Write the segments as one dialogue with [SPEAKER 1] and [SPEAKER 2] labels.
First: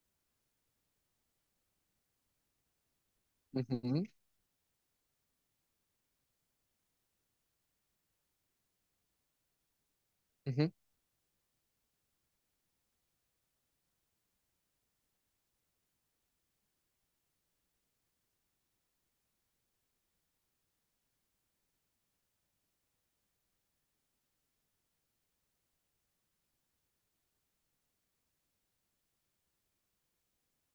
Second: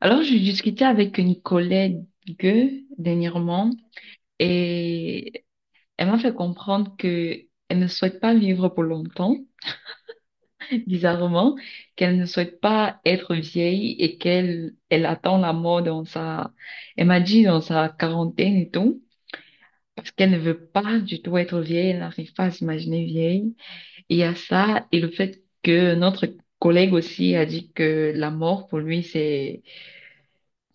[SPEAKER 1] Alors, j'ai discuté avec une collègue dernièrement
[SPEAKER 2] Mhm,
[SPEAKER 1] et elle m'a fait comprendre que elle ne souhaite pas vivre pour longtemps,
[SPEAKER 2] mhm,
[SPEAKER 1] bizarrement, qu'elle ne souhaite pas être vieille et qu'elle elle attend la mort dans sa, elle m'a dit dans sa quarantaine et tout, parce qu'elle ne veut pas du tout être vieille, elle n'arrive pas à s'imaginer vieille. Et il y a ça et le fait que notre collègue aussi a dit que la mort pour lui, c'est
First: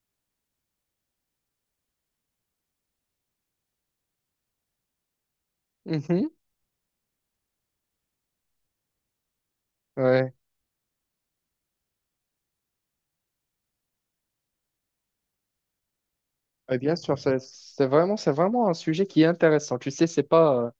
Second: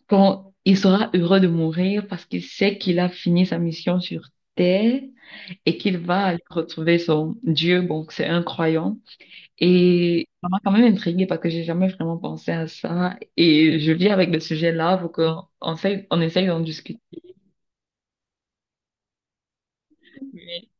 [SPEAKER 1] quand il sera heureux de mourir parce qu'il sait qu'il a fini sa mission sur Terre et qu'il va
[SPEAKER 2] mhm.
[SPEAKER 1] aller retrouver son Dieu. Bon, c'est un croyant. Et
[SPEAKER 2] Ouais,
[SPEAKER 1] ça m'a quand même intriguée parce que j'ai jamais vraiment pensé à ça. Et je vis avec le sujet là, faut qu'on on essaye d'en
[SPEAKER 2] Ouais, bien
[SPEAKER 1] discuter.
[SPEAKER 2] sûr, c'est vraiment, c'est vraiment un sujet qui est intéressant. Tu sais,
[SPEAKER 1] Mais,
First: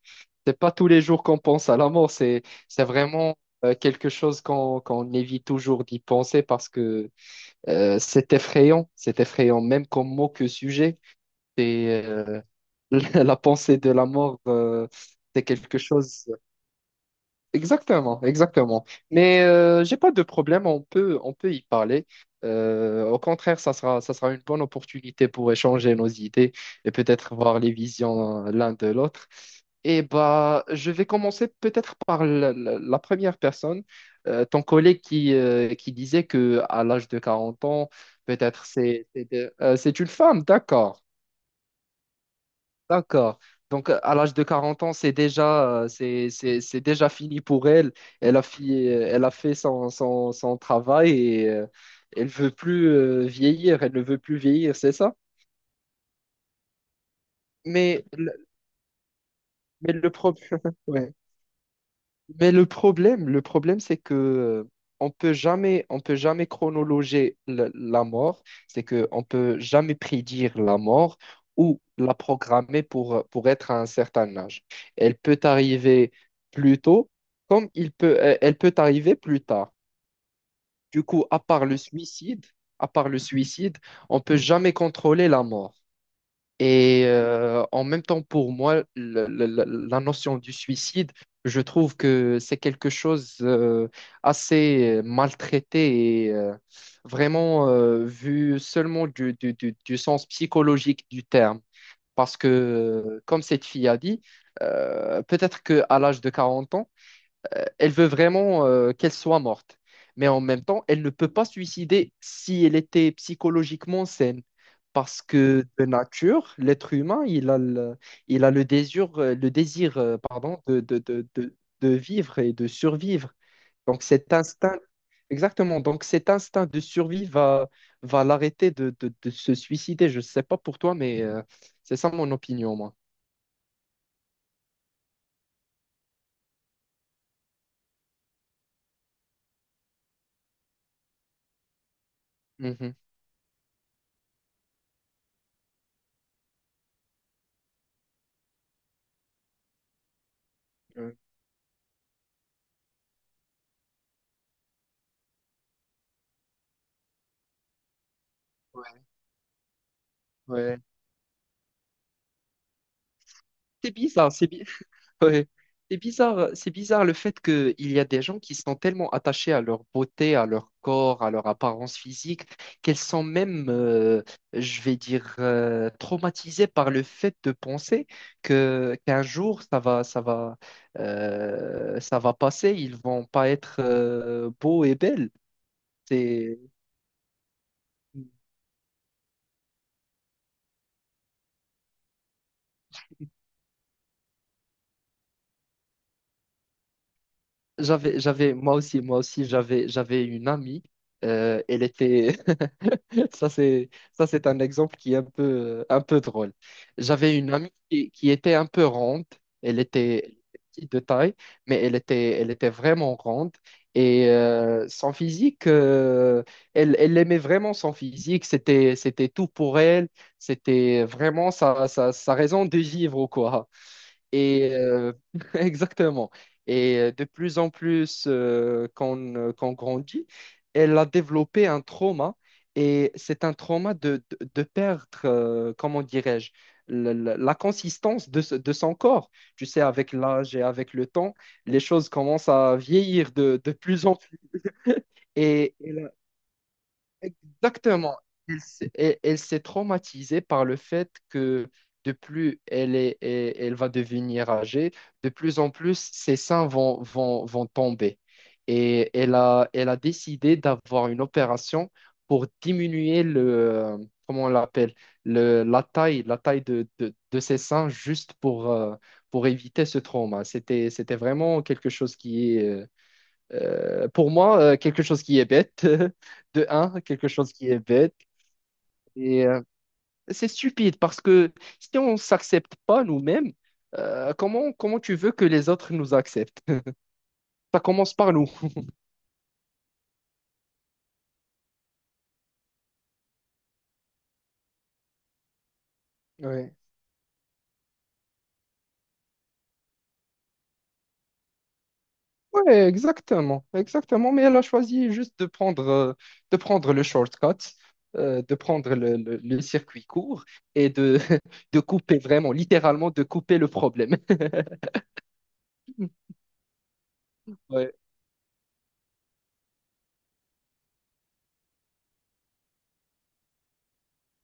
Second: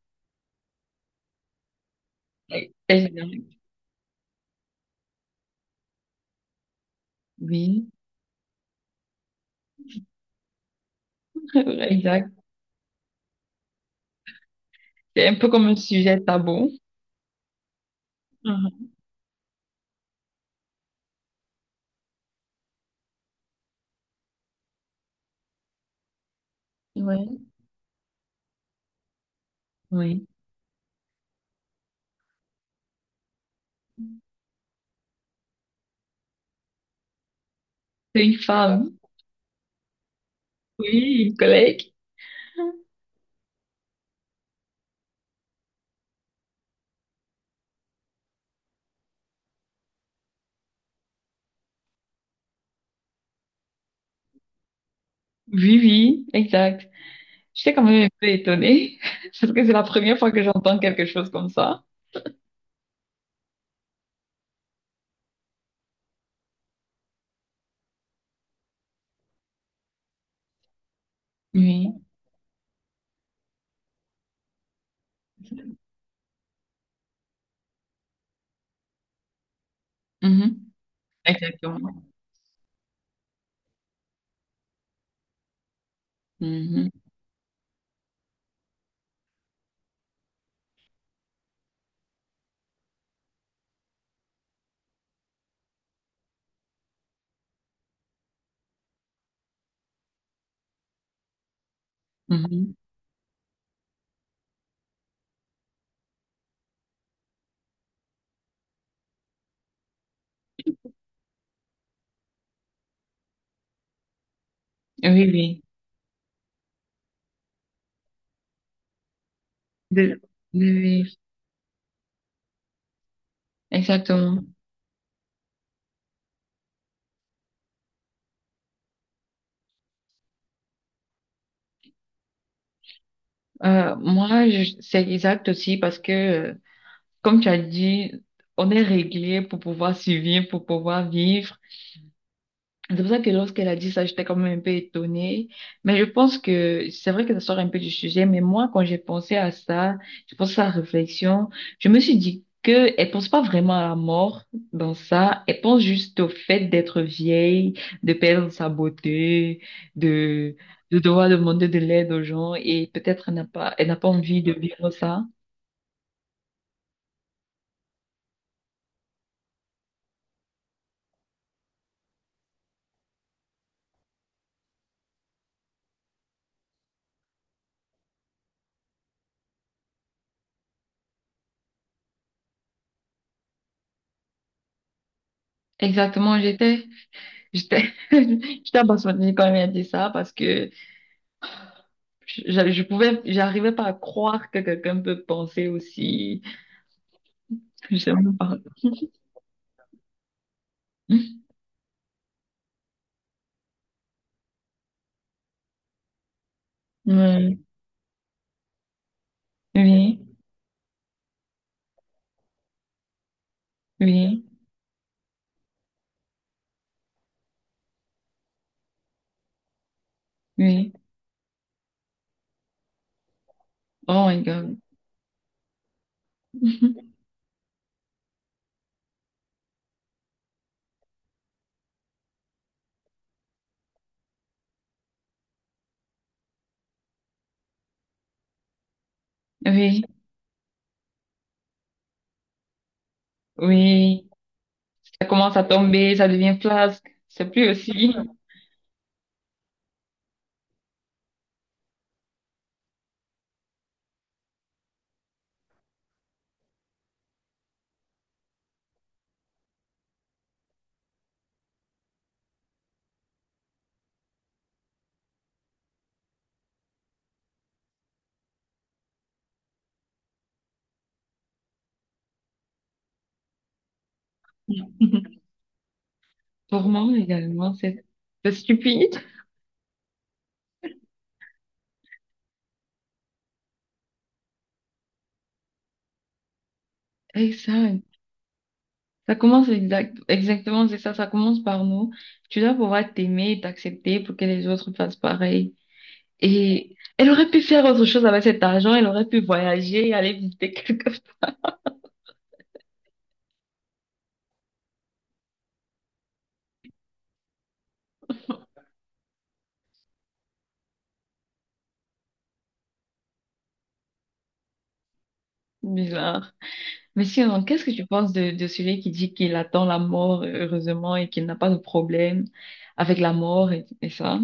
[SPEAKER 2] c'est pas tous les jours qu'on pense à la mort,
[SPEAKER 1] euh,
[SPEAKER 2] c'est
[SPEAKER 1] c'est génial.
[SPEAKER 2] vraiment quelque chose qu'on évite toujours d'y penser parce que
[SPEAKER 1] Oui,
[SPEAKER 2] c'est effrayant, même comme mot que sujet. Et
[SPEAKER 1] exact.
[SPEAKER 2] la pensée de la mort,
[SPEAKER 1] C'est un
[SPEAKER 2] c'est
[SPEAKER 1] peu comme un
[SPEAKER 2] quelque
[SPEAKER 1] sujet
[SPEAKER 2] chose.
[SPEAKER 1] tabou.
[SPEAKER 2] Exactement, exactement.
[SPEAKER 1] Mhm.
[SPEAKER 2] Mais j'ai pas de problème, on peut y parler. Au contraire, ça sera une bonne opportunité pour échanger nos idées et peut-être
[SPEAKER 1] Ouais.
[SPEAKER 2] voir les visions l'un de l'autre. Et
[SPEAKER 1] Oui.
[SPEAKER 2] bah, je vais commencer peut-être par la première personne, ton collègue qui disait que à l'âge de 40 ans,
[SPEAKER 1] C'est une femme.
[SPEAKER 2] c'est une femme, d'accord.
[SPEAKER 1] Oui, une collègue.
[SPEAKER 2] D'accord. Donc, à l'âge de 40 ans, c'est déjà, c'est déjà fini pour elle. Elle a, elle a fait son travail et elle veut plus vieillir. Elle ne veut plus vieillir, c'est ça?
[SPEAKER 1] Oui, oui, exact. J'étais quand même
[SPEAKER 2] Mais,
[SPEAKER 1] un peu
[SPEAKER 2] le-
[SPEAKER 1] étonnée, parce que c'est la
[SPEAKER 2] mais le
[SPEAKER 1] première fois que
[SPEAKER 2] problème,
[SPEAKER 1] j'entends quelque chose comme ça.
[SPEAKER 2] Mais le problème, c'est que on peut jamais chronologer la mort. C'est que on peut jamais prédire la mort ou
[SPEAKER 1] Oui,
[SPEAKER 2] la programmer pour être à un certain âge. Elle peut arriver plus tôt, elle peut arriver plus tard.
[SPEAKER 1] mhm,
[SPEAKER 2] Du coup, à part le
[SPEAKER 1] exactement.
[SPEAKER 2] suicide, à part le suicide, on peut jamais contrôler la mort.
[SPEAKER 1] Mhm,
[SPEAKER 2] Et en même temps, pour moi, la notion du suicide, je trouve que c'est quelque chose assez maltraité et vraiment vu seulement du sens psychologique du terme. Parce que,
[SPEAKER 1] mhm.
[SPEAKER 2] comme cette fille a dit, peut-être qu'à l'âge de 40 ans, elle veut vraiment qu'elle soit morte. Mais en même temps, elle ne peut pas se suicider si elle était psychologiquement saine. Parce
[SPEAKER 1] Oui, oui.
[SPEAKER 2] que de nature, l'être humain, il a le désir,
[SPEAKER 1] De-
[SPEAKER 2] pardon,
[SPEAKER 1] oui, oui,
[SPEAKER 2] de vivre et de survivre. Donc cet
[SPEAKER 1] exactement.
[SPEAKER 2] instinct, exactement, donc cet instinct de survie va l'arrêter de se suicider. Je ne sais pas pour toi, mais c'est ça mon opinion, moi.
[SPEAKER 1] Moi, c'est exact aussi parce que, comme tu as dit, on est réglé pour pouvoir survivre, pour pouvoir vivre.
[SPEAKER 2] Mhm.
[SPEAKER 1] C'est pour ça que lorsqu'elle a dit ça, j'étais quand même un peu étonnée. Mais je pense que c'est vrai que ça sort un peu du sujet, mais moi, quand j'ai pensé à ça, j'ai pensé à la
[SPEAKER 2] Ouais.
[SPEAKER 1] réflexion, je me suis dit que elle pense pas vraiment à la mort dans ça, elle pense juste au fait d'être vieille, de perdre sa beauté, de,
[SPEAKER 2] Ouais.
[SPEAKER 1] de devoir demander de l'aide aux gens et peut-être elle
[SPEAKER 2] C'est
[SPEAKER 1] n'a pas
[SPEAKER 2] bizarre,
[SPEAKER 1] envie
[SPEAKER 2] c'est
[SPEAKER 1] de
[SPEAKER 2] bi-
[SPEAKER 1] vivre ça.
[SPEAKER 2] Ouais. C'est bizarre le fait qu'il y a des gens qui sont tellement attachés à leur beauté, à leur corps, à leur apparence physique, qu'elles sont même, je vais dire, traumatisées par le fait de penser que qu'un jour ça va passer, ils vont pas être beaux et belles.
[SPEAKER 1] Exactement,
[SPEAKER 2] C'est,
[SPEAKER 1] j'étais, j'étais abasourdie quand elle a dit ça parce que je pouvais, j'arrivais pas à croire que quelqu'un peut penser aussi. J'aime
[SPEAKER 2] j'avais,
[SPEAKER 1] pas.
[SPEAKER 2] moi aussi, j'avais une amie. euh, elle était, ça, c'est un exemple qui est un peu drôle. J'avais une
[SPEAKER 1] Oui.
[SPEAKER 2] amie qui était un peu ronde. Elle
[SPEAKER 1] Oui,
[SPEAKER 2] était, elle était petite de taille, mais elle était vraiment ronde. Et
[SPEAKER 1] oui,
[SPEAKER 2] son physique, elle aimait vraiment son physique. C'était tout pour elle.
[SPEAKER 1] oui.
[SPEAKER 2] C'était vraiment sa raison de vivre, quoi.
[SPEAKER 1] Oh my
[SPEAKER 2] Et
[SPEAKER 1] God.
[SPEAKER 2] exactement. Et de plus en plus qu'on grandit, elle a développé un trauma. Et c'est un trauma de perdre, comment dirais-je, la consistance de son corps. Tu sais,
[SPEAKER 1] Oui,
[SPEAKER 2] avec l'âge et avec le temps, les choses commencent à vieillir de plus en
[SPEAKER 1] oui.
[SPEAKER 2] plus.
[SPEAKER 1] Ça commence à
[SPEAKER 2] Et
[SPEAKER 1] tomber, ça devient flasque. C'est plus aussi.
[SPEAKER 2] Exactement. Elle s'est traumatisée par le fait que de plus elle va devenir âgée, de plus en plus ses seins vont tomber. Et elle a décidé d'avoir une opération pour diminuer comment on l'appelle, la taille de ses seins juste pour éviter ce trauma. C'était vraiment quelque chose qui est, pour moi, quelque chose qui est bête, de
[SPEAKER 1] Pour
[SPEAKER 2] un,
[SPEAKER 1] moi
[SPEAKER 2] quelque chose qui
[SPEAKER 1] également,
[SPEAKER 2] est bête,
[SPEAKER 1] c'est stupide.
[SPEAKER 2] et c'est stupide parce que si on ne s'accepte pas nous-mêmes, comment, comment tu veux que les autres nous acceptent?
[SPEAKER 1] Et ça,
[SPEAKER 2] Ça commence par nous.
[SPEAKER 1] ça commence exact, exactement, c'est ça, ça commence par nous. Tu dois pouvoir t'aimer et t'accepter pour que les autres fassent pareil.
[SPEAKER 2] Ouais.
[SPEAKER 1] Et elle aurait pu faire autre chose avec cet argent, elle aurait pu voyager, aller visiter quelque chose
[SPEAKER 2] Ouais, exactement, exactement. Mais elle a choisi juste de prendre le shortcut, de prendre le circuit court et de couper vraiment, littéralement, de couper le problème.
[SPEAKER 1] de bizarre. Mais sinon, qu'est-ce que tu penses de celui qui dit qu'il attend la mort, heureusement, et qu'il n'a pas de problème avec la mort et ça,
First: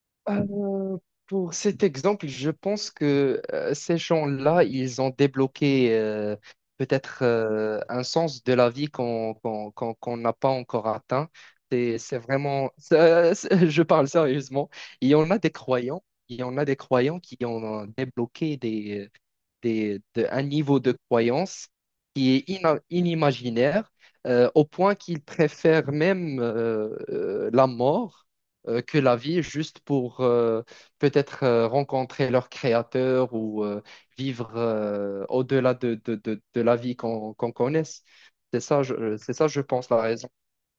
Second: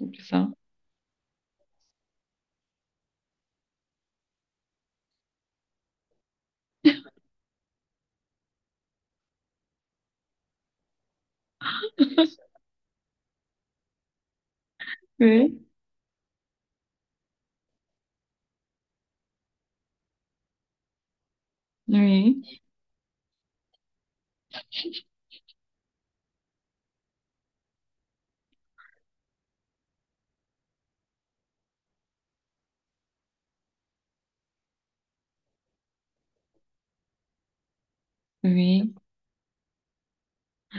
[SPEAKER 1] et tout ça?
[SPEAKER 2] Euh, pour cet exemple, je pense que ces gens-là, ils ont débloqué peut-être un sens de la vie qu'on n'a pas encore atteint. C'est, je parle sérieusement. Il y en a des
[SPEAKER 1] Oui.
[SPEAKER 2] croyants, il y en a des croyants qui ont débloqué un niveau de croyance qui est
[SPEAKER 1] Oui,
[SPEAKER 2] inimaginaire, au point qu'ils préfèrent même la mort que la vie, juste pour peut-être rencontrer leur créateur ou vivre au-delà de la vie qu'on connaisse. C'est ça,
[SPEAKER 1] oui.
[SPEAKER 2] c'est ça, je pense, la raison.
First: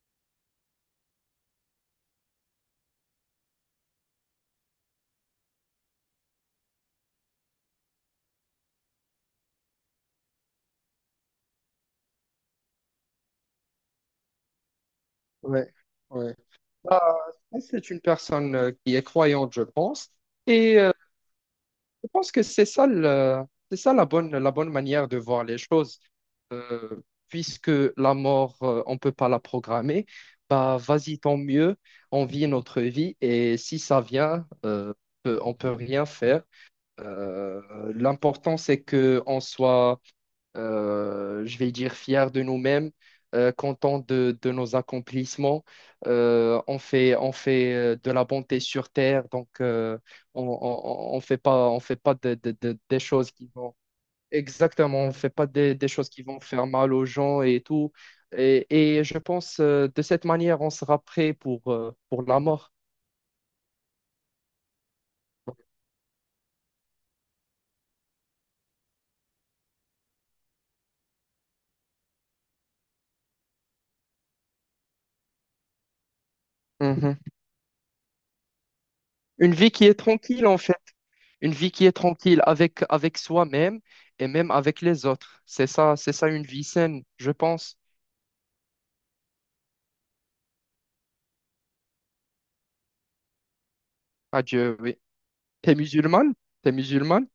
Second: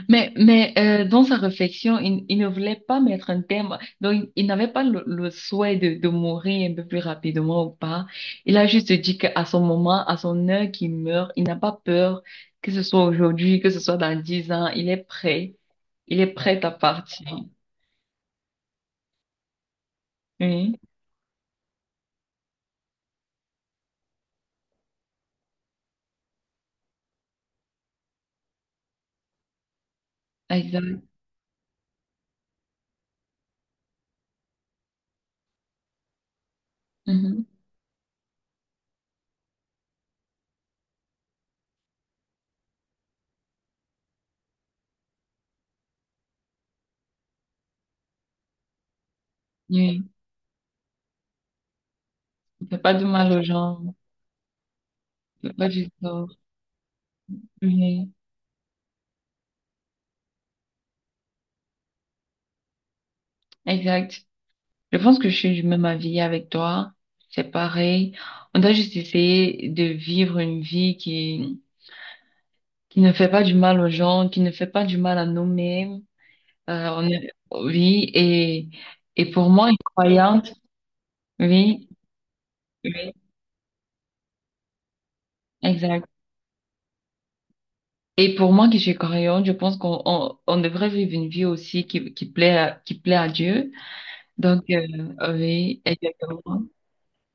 [SPEAKER 1] Mais dans sa réflexion, il ne voulait pas mettre un terme. Donc, il n'avait pas le, le souhait de mourir un peu plus rapidement ou pas. Il a juste dit qu'à son moment, à son heure qu'il meurt, il n'a pas peur que ce soit aujourd'hui, que ce soit dans 10 ans. Il est prêt.
[SPEAKER 2] Ouais,
[SPEAKER 1] Il est
[SPEAKER 2] ouais.
[SPEAKER 1] prêt à
[SPEAKER 2] Bah,
[SPEAKER 1] partir.
[SPEAKER 2] c'est une personne qui est croyante, je pense. Et
[SPEAKER 1] Oui,
[SPEAKER 2] Je pense que c'est ça, le- c'est ça la bonne manière de voir les choses. Euh, puisque la mort, on ne peut pas la programmer, bah
[SPEAKER 1] exact.
[SPEAKER 2] vas-y, tant mieux, on vit notre vie et si ça vient, on peut rien faire.
[SPEAKER 1] Mhm.
[SPEAKER 2] Euh, l'important, c'est qu'on soit je vais dire fiers de nous-mêmes, contents de nos accomplissements. On fait de la bonté sur terre, donc
[SPEAKER 1] Oui,
[SPEAKER 2] on fait pas
[SPEAKER 1] il fait pas
[SPEAKER 2] des
[SPEAKER 1] de
[SPEAKER 2] choses
[SPEAKER 1] mal aux
[SPEAKER 2] qui vont...
[SPEAKER 1] gens.
[SPEAKER 2] Exactement, on fait pas
[SPEAKER 1] Il fait pas
[SPEAKER 2] des
[SPEAKER 1] du
[SPEAKER 2] choses qui
[SPEAKER 1] tort.
[SPEAKER 2] vont faire mal aux gens et tout.
[SPEAKER 1] Oui,
[SPEAKER 2] Et, et je pense de cette manière, on sera prêt pour la mort.
[SPEAKER 1] exact. Je pense que je suis du même avis avec toi. C'est pareil. On doit juste essayer de vivre une vie qui ne fait pas du mal aux gens, qui ne fait pas du mal à nous-mêmes.
[SPEAKER 2] Mhm.
[SPEAKER 1] Oui, et pour
[SPEAKER 2] Une
[SPEAKER 1] moi,
[SPEAKER 2] vie
[SPEAKER 1] une
[SPEAKER 2] qui est tranquille,
[SPEAKER 1] croyante,
[SPEAKER 2] en fait. Une vie qui
[SPEAKER 1] oui,
[SPEAKER 2] est tranquille avec,
[SPEAKER 1] oui,
[SPEAKER 2] avec soi-même et même avec les autres.
[SPEAKER 1] exact.
[SPEAKER 2] C'est ça une vie saine, je pense.
[SPEAKER 1] Et pour moi qui suis croyante, je pense on devrait vivre une vie aussi qui plaît à Dieu. Donc,
[SPEAKER 2] Adieu oui. T'es
[SPEAKER 1] oui,
[SPEAKER 2] musulmane?
[SPEAKER 1] exactement.
[SPEAKER 2] T'es musulmane?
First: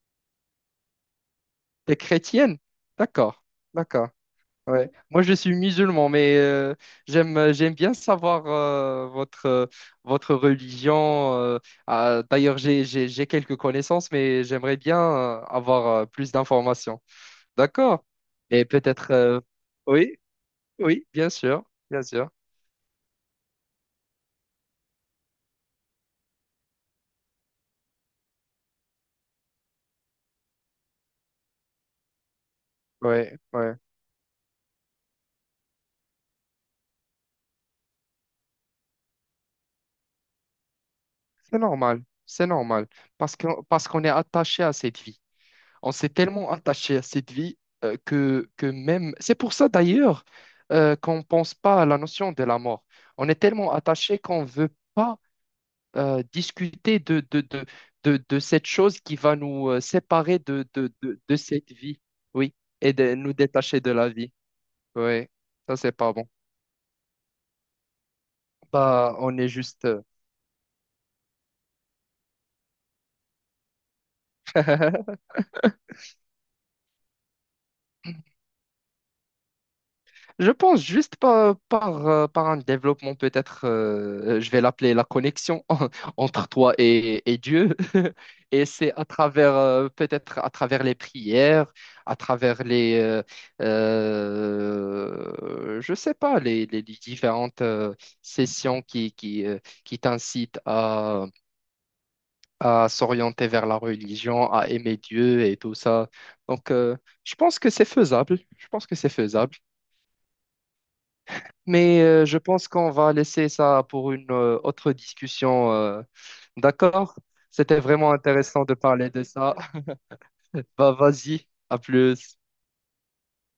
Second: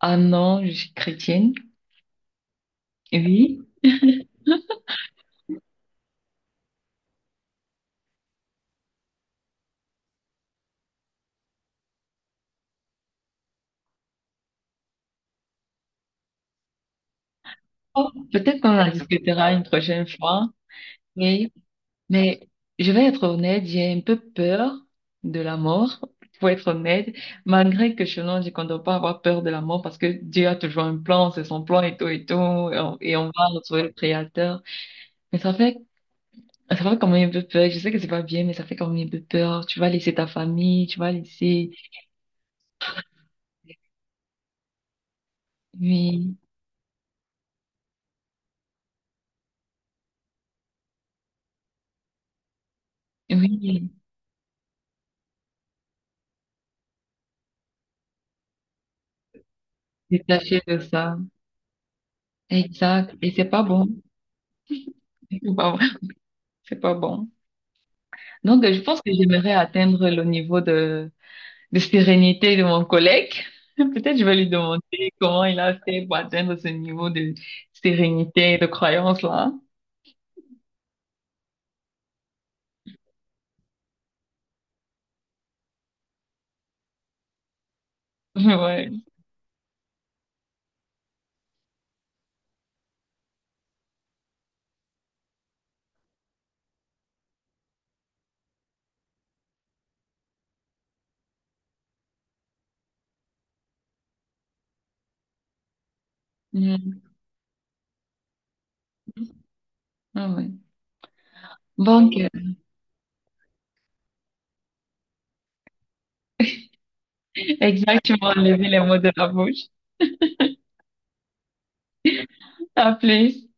[SPEAKER 1] Ah non, je suis chrétienne.
[SPEAKER 2] T'es chrétienne? D'accord,
[SPEAKER 1] Oui.
[SPEAKER 2] d'accord. Ouais. Moi, je suis musulman, mais j'aime bien savoir votre religion. Ah, d'ailleurs, j'ai quelques connaissances, mais j'aimerais bien avoir plus d'informations. D'accord.
[SPEAKER 1] Oh, peut-être
[SPEAKER 2] Et
[SPEAKER 1] qu'on en
[SPEAKER 2] peut-être...
[SPEAKER 1] discutera une prochaine
[SPEAKER 2] Oui,
[SPEAKER 1] fois.
[SPEAKER 2] oui, bien
[SPEAKER 1] Oui,
[SPEAKER 2] sûr, bien sûr.
[SPEAKER 1] mais je vais être honnête, j'ai un peu peur de la mort, pour être honnête, malgré que je non, qu'on ne compte pas avoir peur de la mort parce que Dieu a toujours un plan, c'est son plan et tout et tout, et on
[SPEAKER 2] Oui,
[SPEAKER 1] va retrouver le Créateur. Mais ça fait quand même un peu peur, je sais que c'est pas bien, mais ça fait quand même un peu peur. Tu vas laisser ta famille, tu vas laisser,
[SPEAKER 2] C'est normal, parce que, parce qu'on est attaché à cette vie. On s'est
[SPEAKER 1] oui,
[SPEAKER 2] tellement attaché à cette vie que même... C'est pour ça d'ailleurs qu'on ne pense pas à la notion de la mort. On est tellement
[SPEAKER 1] oui,
[SPEAKER 2] attaché qu'on ne veut pas discuter de cette chose qui va nous séparer
[SPEAKER 1] détacher de ça.
[SPEAKER 2] de cette vie, oui, et de
[SPEAKER 1] Exact, et
[SPEAKER 2] nous
[SPEAKER 1] c'est pas
[SPEAKER 2] détacher
[SPEAKER 1] bon,
[SPEAKER 2] de la vie. Oui,
[SPEAKER 1] c'est pas
[SPEAKER 2] ça,
[SPEAKER 1] bon.
[SPEAKER 2] c'est pas bon.
[SPEAKER 1] C'est pas bon. Donc, je pense que
[SPEAKER 2] Bah, on est
[SPEAKER 1] j'aimerais
[SPEAKER 2] juste...
[SPEAKER 1] atteindre le niveau de sérénité de mon collègue. Peut-être je vais lui demander
[SPEAKER 2] euh,
[SPEAKER 1] comment il a fait pour atteindre ce niveau de sérénité et de croyance là.
[SPEAKER 2] Je pense juste par un développement, peut-être, je vais l'appeler la connexion entre toi et Dieu. Et c'est
[SPEAKER 1] Ouais.
[SPEAKER 2] à travers, peut-être à travers les prières, à travers je sais pas, les différentes sessions qui t'incitent à s'orienter vers la religion, à aimer Dieu et tout ça. Donc,
[SPEAKER 1] Mhm.
[SPEAKER 2] je pense que c'est faisable. Je pense que c'est faisable.
[SPEAKER 1] Ah ouais.
[SPEAKER 2] Mais
[SPEAKER 1] Bon,
[SPEAKER 2] je pense qu'on va laisser ça pour une autre discussion. D'accord? C'était vraiment
[SPEAKER 1] exactement,
[SPEAKER 2] intéressant
[SPEAKER 1] enlever
[SPEAKER 2] de
[SPEAKER 1] les mots
[SPEAKER 2] parler
[SPEAKER 1] de
[SPEAKER 2] de
[SPEAKER 1] la
[SPEAKER 2] ça.
[SPEAKER 1] bouche.
[SPEAKER 2] Bah, vas-y, à plus.
[SPEAKER 1] À plus.